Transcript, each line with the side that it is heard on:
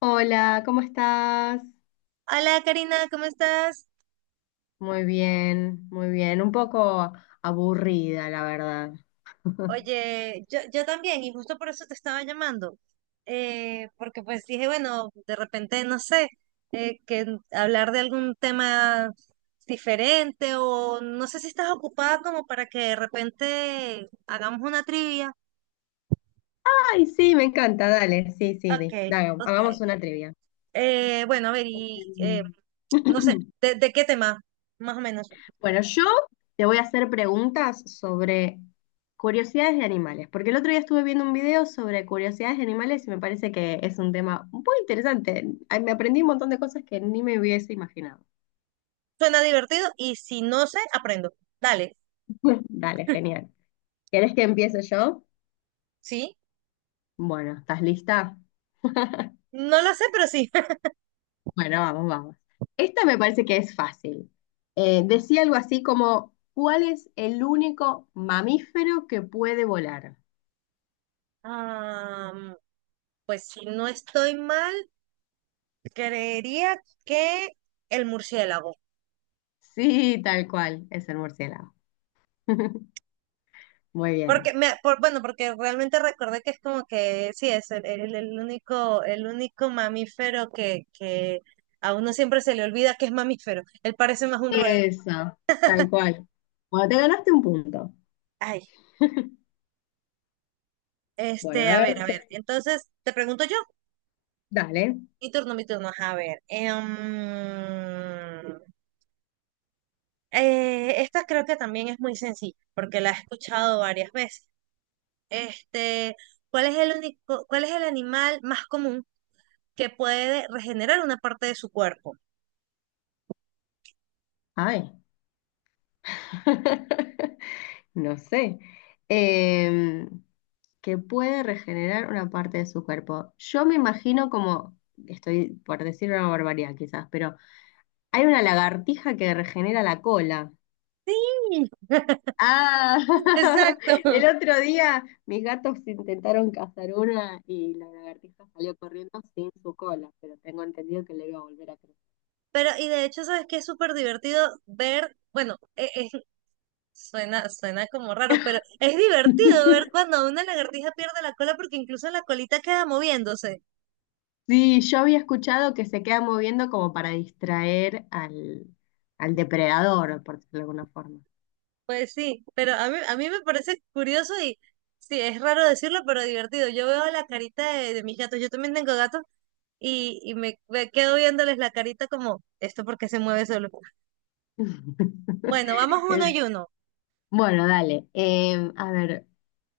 left: Hola, ¿cómo estás?
right: Hola Karina, ¿cómo estás?
left: Muy bien, muy bien. Un poco aburrida, la verdad.
right: Oye, yo también, y justo por eso te estaba llamando, porque pues dije, bueno, de repente, no sé, hablar de algún tema diferente o no sé si estás ocupada como para que de repente hagamos una trivia.
left: Ay, sí, me encanta, dale, sí, sí,
right: Ok,
left: dale,
right: ok.
left: hagamos una trivia.
right: Bueno, a ver, y
left: Mm.
right: no sé, de qué tema? Más o menos.
left: Bueno, yo te voy a hacer preguntas sobre curiosidades de animales, porque el otro día estuve viendo un video sobre curiosidades de animales y me parece que es un tema muy interesante. Ay, me aprendí un montón de cosas que ni me hubiese imaginado.
right: Suena divertido y si no sé, aprendo. Dale,
left: Dale, genial. ¿Querés que empiece yo?
right: ¿sí?
left: Bueno, ¿estás lista?
right: No lo sé, pero sí.
left: Bueno, vamos, vamos. Esta me parece que es fácil. Decía algo así como, ¿cuál es el único mamífero que puede volar?
right: Ah, pues si no estoy mal, creería que el murciélago.
left: Sí, tal cual, es el murciélago. Muy
right: Porque
left: bien.
right: bueno, porque realmente recordé que es como que sí, es el único mamífero que a uno siempre se le olvida que es mamífero. Él parece más un roedor.
left: Eso, tal cual. Bueno, te ganaste un punto.
right: Ay,
left: Bueno,
right: este,
left: a
right: a ver,
left: ver,
right: a ver. Entonces, te pregunto yo,
left: dale.
right: mi turno, mi turno. Ajá, a ver. Esta creo que también es muy sencilla, porque la he escuchado varias veces. Este, ¿cuál es el único, cuál es el animal más común que puede regenerar una parte de su cuerpo?
left: Ay, no sé. Em, que puede regenerar una parte de su cuerpo. Yo me imagino como, estoy por decir una barbaridad quizás, pero hay una lagartija que regenera la cola.
right: Sí,
left: Ah,
right: exacto.
left: el otro día mis gatos intentaron cazar una y la lagartija salió corriendo sin su cola, pero tengo entendido que le iba a volver a crecer.
right: Pero, y de hecho, ¿sabes qué? Es súper divertido ver, bueno, suena como raro, pero es divertido ver cuando una lagartija pierde la cola porque incluso la colita queda moviéndose.
left: Sí, yo había escuchado que se queda moviendo como para distraer al, al depredador, por decirlo de alguna forma.
right: Pues sí, pero a mí me parece curioso y sí, es raro decirlo, pero divertido. Yo veo la carita de mis gatos, yo también tengo gatos y me quedo viéndoles la carita como, ¿esto por qué se mueve solo? Bueno, vamos uno y
left: El
right: uno.
left: Bueno, dale. A ver,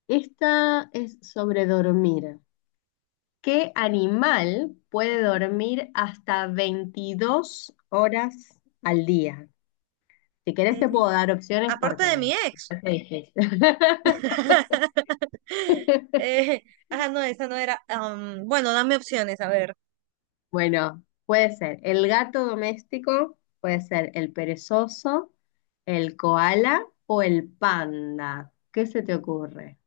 left: esta es sobre dormir. ¿Qué animal puede
right: Ujú.
left: dormir hasta 22 horas al día? Si querés te
right: Eh,
left: puedo dar opciones
right: Aparte de mi
left: porque
right: ex.
left: es difícil.
right: Eh, ajá, no, esa no era. Bueno, dame opciones, a ver.
left: Bueno, puede ser el gato doméstico, puede ser el perezoso, el koala o el panda. ¿Qué se te ocurre?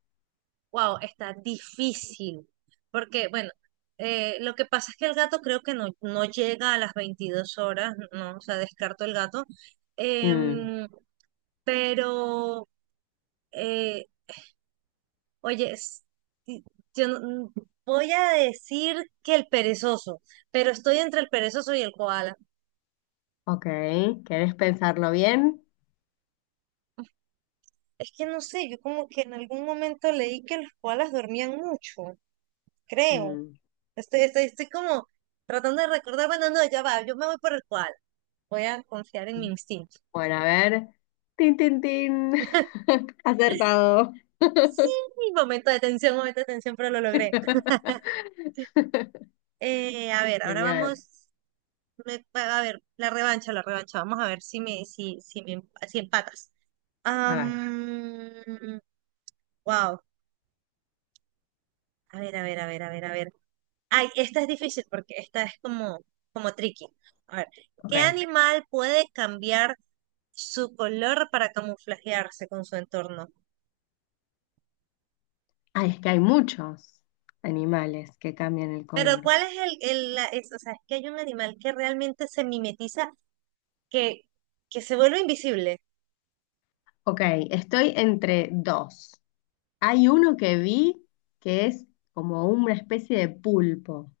right: Wow, está difícil. Porque, bueno, lo que pasa es que el gato creo que no, no llega a las 22 horas, no, o sea, descarto el gato.
left: Mm,
right: Em, pero, eh, oye, es- y- yo no- mm, voy a decir que el perezoso, pero estoy entre el perezoso y el koala.
left: ok, ¿querés pensarlo bien?
right: Es que no sé, yo como que en algún momento leí que los koalas dormían mucho, creo.
left: Mm.
right: Estoy como tratando de recordar, bueno, no, ya va, yo me voy por el koala. Voy a confiar en mi instinto.
left: Bueno, a ver. Tin, tin, tin. Acertado.
right: Momento de tensión, momento de tensión, pero lo logré. A ver, ahora
left: Genial.
right: vamos, a ver, la revancha, la revancha. Vamos a ver si me, si empatas.
left: A ver,
right: Am, Wow. A ver, a ver, a ver, a ver, a ver. Ay, esta es difícil porque esta es como, como tricky. A ver,
left: ok.
right: ¿qué animal puede cambiar su color para camuflajearse con su entorno?
left: Ay, es que hay muchos animales que cambian el
right: Pero
left: color.
right: ¿cuál es o sea, es que hay un animal que realmente se mimetiza, que, que se vuelve invisible.
left: Ok, estoy entre dos. Hay uno que vi que es como una especie de pulpo.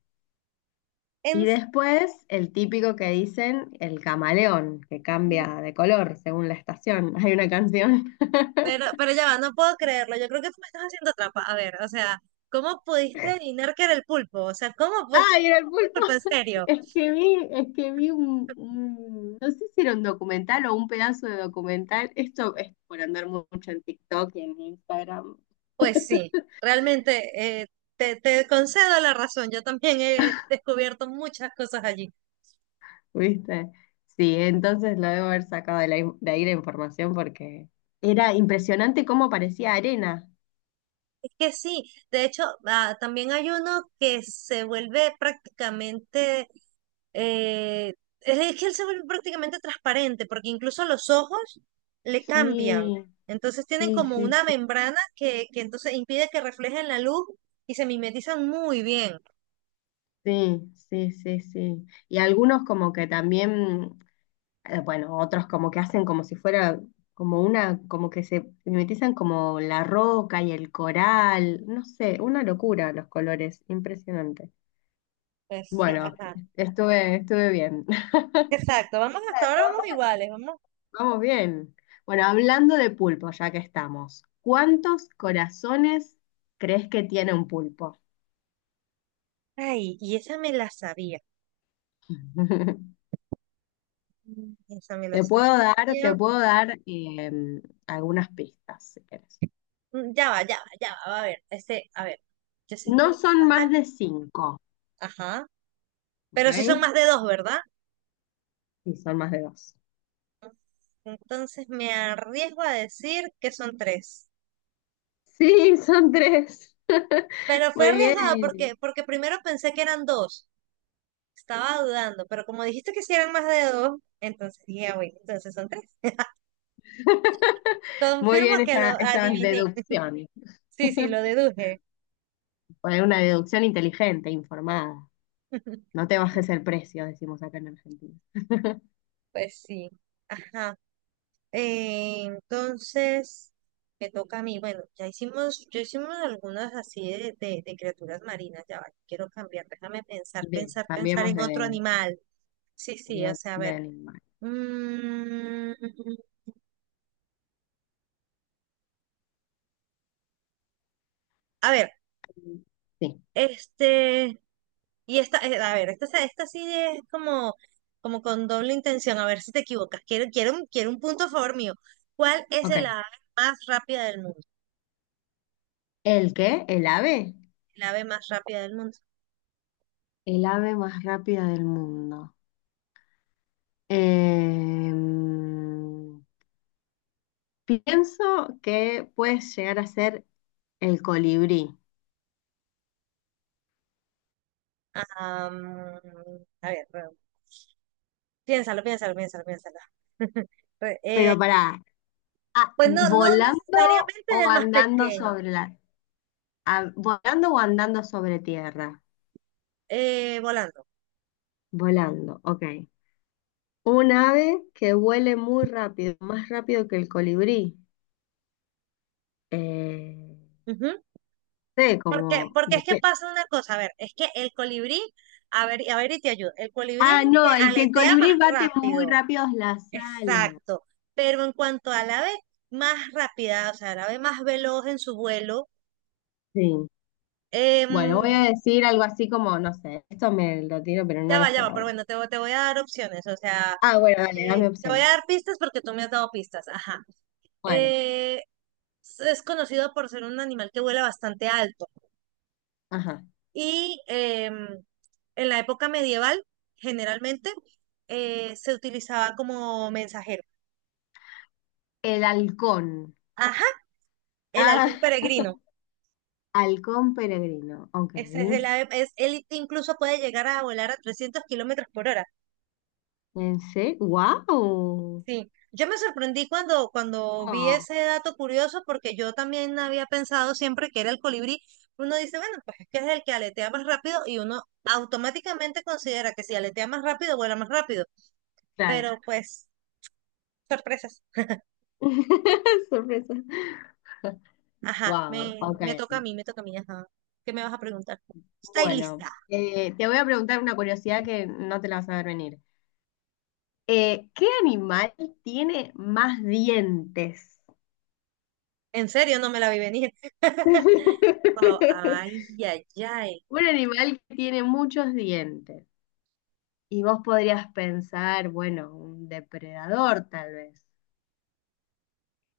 left: Y
right: En-
left: después el típico que dicen el camaleón, que cambia de color según la estación. Hay una canción.
right: pero, pero ya va, no puedo creerlo. Yo creo que tú me estás haciendo trampa. A ver, o sea, ¿cómo pudiste adivinar que era el pulpo? O sea, ¿cómo pudiste
left: Ah, y
right: adivinar
left: era el
right: el
left: pulpo.
right: pulpo en serio?
left: Es que vi un, no sé si era un documental o un pedazo de documental. Esto es por andar mucho en TikTok y en Instagram,
right: Pues sí, realmente eh, te concedo la razón. Yo también he descubierto muchas cosas allí.
left: ¿viste? Sí, entonces lo debo haber sacado de, de ahí la información porque era impresionante cómo parecía arena.
right: Es que sí, de hecho, ah, también hay uno que se vuelve prácticamente, eh, es que él se vuelve prácticamente transparente, porque incluso los ojos le cambian.
left: Sí,
right: Entonces tienen
left: sí,
right: como
left: sí,
right: una
left: sí,
right: membrana que entonces impide que reflejen la luz y se mimetizan muy bien.
left: sí, sí, sí, sí. Y algunos como que también bueno, otros como que hacen como si fuera, como una, como que se mimetizan como la roca y el coral, no sé, una locura los colores, impresionante.
right: Pues sí,
left: Bueno,
right: ajá.
left: estuve, estuve bien.
right: Exacto, vamos hasta
left: Exacto,
right: ahora vamos iguales, vamos.
left: vamos bien. Bueno, hablando de pulpo, ya que estamos, ¿cuántos corazones crees que tiene un pulpo?
right: Ay, y esa me la sabía. Mm, esa me la
left: Te
right: sabía.
left: puedo dar algunas pistas, si querés.
right: Mm, ya va, ya va, ya va. A ver, este, a ver. Yo sé que
left: No
right: la
left: son más
right: vaca.
left: de cinco,
right: Ajá. Pero si son más
left: ¿ok?
right: de dos, ¿verdad?
left: Sí, son más de dos.
right: Entonces me arriesgo a decir que son tres.
left: Sí, son tres.
right: Pero fue
left: Muy
right: arriesgada
left: bien,
right: porque, porque primero pensé que eran dos. Estaba dudando, pero como dijiste que si eran más de dos, entonces dije, "Ah, bueno, entonces son tres.
left: muy
right: Confirmo
left: bien
right: que lo
left: esas
right: adiviné."
left: deducciones.
right: Sí, sí, lo deduje.
left: Fue una deducción inteligente, informada. No te bajes el precio, decimos acá en Argentina.
right: Pues sí. Ajá. Entonces, me toca a mí. Bueno, ya hicimos, yo hicimos algunas así de criaturas marinas. Ya va, quiero cambiar. Déjame
left: Bien,
right: pensar
left: cambiemos
right: en otro animal. Sí, sí,
left: de,
right: o sea, a
left: de
right: ver.
left: animal.
right: Mm, a ver,
left: Sí,
right: este, y esta, a ver, esta, se- esta sí es como, como con doble intención. A ver si te equivocas. Quiero un punto a favor mío. ¿Cuál es el
left: ok.
right: ave más rápida del mundo?
left: ¿El qué? ¿El ave?
right: El ave más rápida del mundo.
left: El ave más rápida del mundo. Em, Pienso que puedes llegar a ser el colibrí.
right: Ah, mm, a ver. Piénsalo, piénsalo, piénsalo, piénsalo. Re- eh,
left: Pero pará. Ah,
right: pues no, no
left: ¿volando
right: necesariamente es
left: o
right: el más
left: andando
right: pequeño,
left: sobre la... Ah, ¿volando o andando sobre tierra?
right: volando.
left: Volando, ok. Un ave que vuele muy rápido, más rápido que el colibrí. Eh,
right: Ujú.
left: no sé,
right: Porque,
left: como
right: porque es que pasa una cosa, a ver, es que el colibrí, a ver y te ayudo, el colibrí es
left: Ah,
right: el que
left: no, el que el
right: aletea más
left: colibrí bate muy
right: rápido,
left: rápido las alas.
right: exacto, pero en cuanto al ave más rápida, o sea, el ave más veloz en su vuelo,
left: Sí. Bueno, voy a
right: em,
left: decir algo así como, no sé, esto me lo tiro, pero no lo
right: ya
left: sé,
right: va,
left: la
right: pero
left: verdad.
right: bueno, te voy a dar opciones, o sea,
left: Ah, bueno, dale, dame
right: te voy a
left: opciones.
right: dar pistas porque tú me has dado pistas, ajá.
left: Bueno,
right: Eh, es conocido por ser un animal que vuela bastante alto.
left: ajá.
right: Y en la época medieval, generalmente, se utilizaba como mensajero.
left: El halcón.
right: Ajá, el
left: Ah,
right: halcón peregrino.
left: halcón peregrino, ok.
right: Ese es el ave- Es, él incluso puede llegar a volar a 300 kilómetros por hora.
left: Pensé, wow.
right: Sí, yo me sorprendí cuando vi
left: Ah,
right: ese dato curioso porque yo también había pensado siempre que era el colibrí. Uno dice, bueno, pues es que es el que aletea más rápido y uno automáticamente considera que si aletea más rápido, vuela más rápido.
left: claro.
right: Pero pues, sorpresas.
left: Sorpresa.
right: Ajá,
left: Wow, ok.
right: me toca a mí, me toca a mí, ajá. ¿Qué me vas a preguntar? ¿Estáis
left: Bueno,
right: lista?
left: te voy a preguntar una curiosidad que no te la vas a ver venir. ¿Qué animal tiene más dientes?
right: En serio, no me la vi venir. Wow, ay, ay, ay.
left: Un animal que tiene muchos dientes. Y vos podrías pensar, bueno, un depredador tal vez,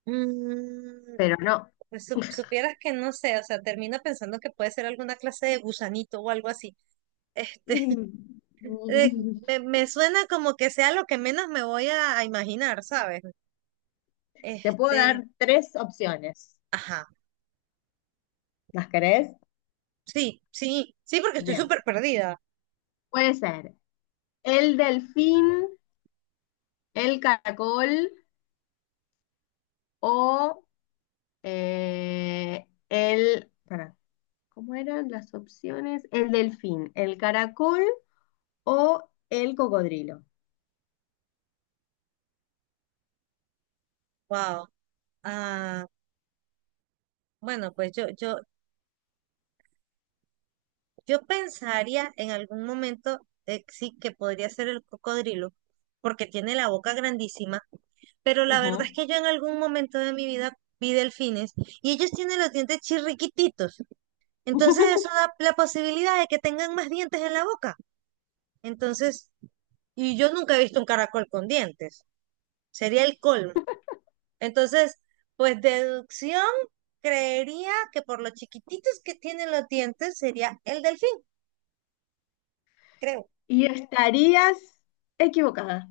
right: Mm,
left: pero no.
right: pues supieras que no sé, o sea, termina pensando que puede ser alguna clase de gusanito o algo así. Este, eh, me suena como que sea lo que menos me voy a imaginar, ¿sabes?
left: Te puedo
right: Este,
left: dar tres opciones.
right: ajá,
left: ¿Las querés?
right: sí, sí, sí, porque estoy
left: Bien.
right: súper perdida.
left: Puede ser el delfín, el caracol o pará, ¿cómo eran las opciones? El delfín, el caracol o el cocodrilo.
right: Wow. Ah, bueno, pues yo pensaría en algún momento, sí, que podría ser el cocodrilo, porque tiene la boca grandísima, pero la verdad es
left: Ujú.
right: que yo en algún momento de mi vida vi delfines y ellos tienen los dientes chirriquititos. Entonces eso da la posibilidad de que tengan más dientes en la boca. Entonces, y yo nunca he visto un caracol con dientes. Sería el colmo. Entonces, pues deducción, creería que por lo chiquititos que tienen los dientes sería el delfín, creo.
left: Y estarías equivocada.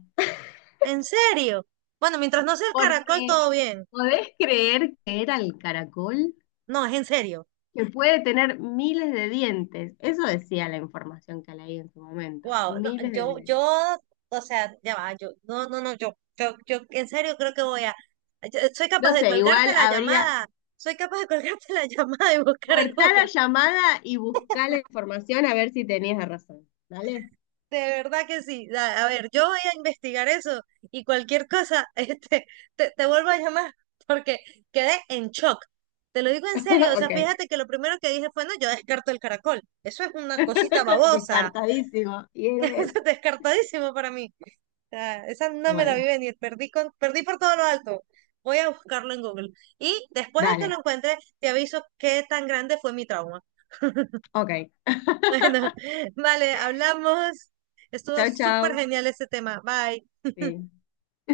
right: ¿En serio? Bueno, mientras no sea el caracol,
left: Porque,
right: todo bien.
left: ¿podés creer que era el caracol?
right: No, es en serio.
left: Que puede tener miles de dientes. Eso decía la información que leí en su momento.
right: Wow. No,
left: Miles de
right: yo,
left: dientes.
right: yo, o sea, ya va, yo, no, no, no, yo, en serio creo que voy a, soy capaz
left: No
right: de
left: sé,
right: colgarte
left: igual
right: la
left: habría.
right: llamada, soy capaz de colgarte la llamada y buscar en
left: Cortá la
right: Google.
left: llamada y buscá la información a ver si tenías razón. ¿Dale?
right: De verdad que sí. A ver, yo voy a investigar eso y cualquier cosa, este, te vuelvo a llamar porque quedé en shock. Te lo digo en serio, o sea,
left: Ok.
right: fíjate que lo primero que dije fue, no, yo descarto el caracol. Eso es una cosita babosa.
left: Descartadísimo. Y era eso.
right: Descartadísimo para mí. O sea, esa no me la vi
left: Bueno,
right: venir, perdí, con, perdí por todo lo alto. Voy a buscarlo en Google. Y después de que lo
left: dale.
right: encuentre, te aviso qué tan grande fue mi trauma.
left: Ok.
right: Bueno, vale, hablamos. Estuvo
left: Chau,
right: súper
left: chau.
right: genial este tema. Bye.
left: Sí.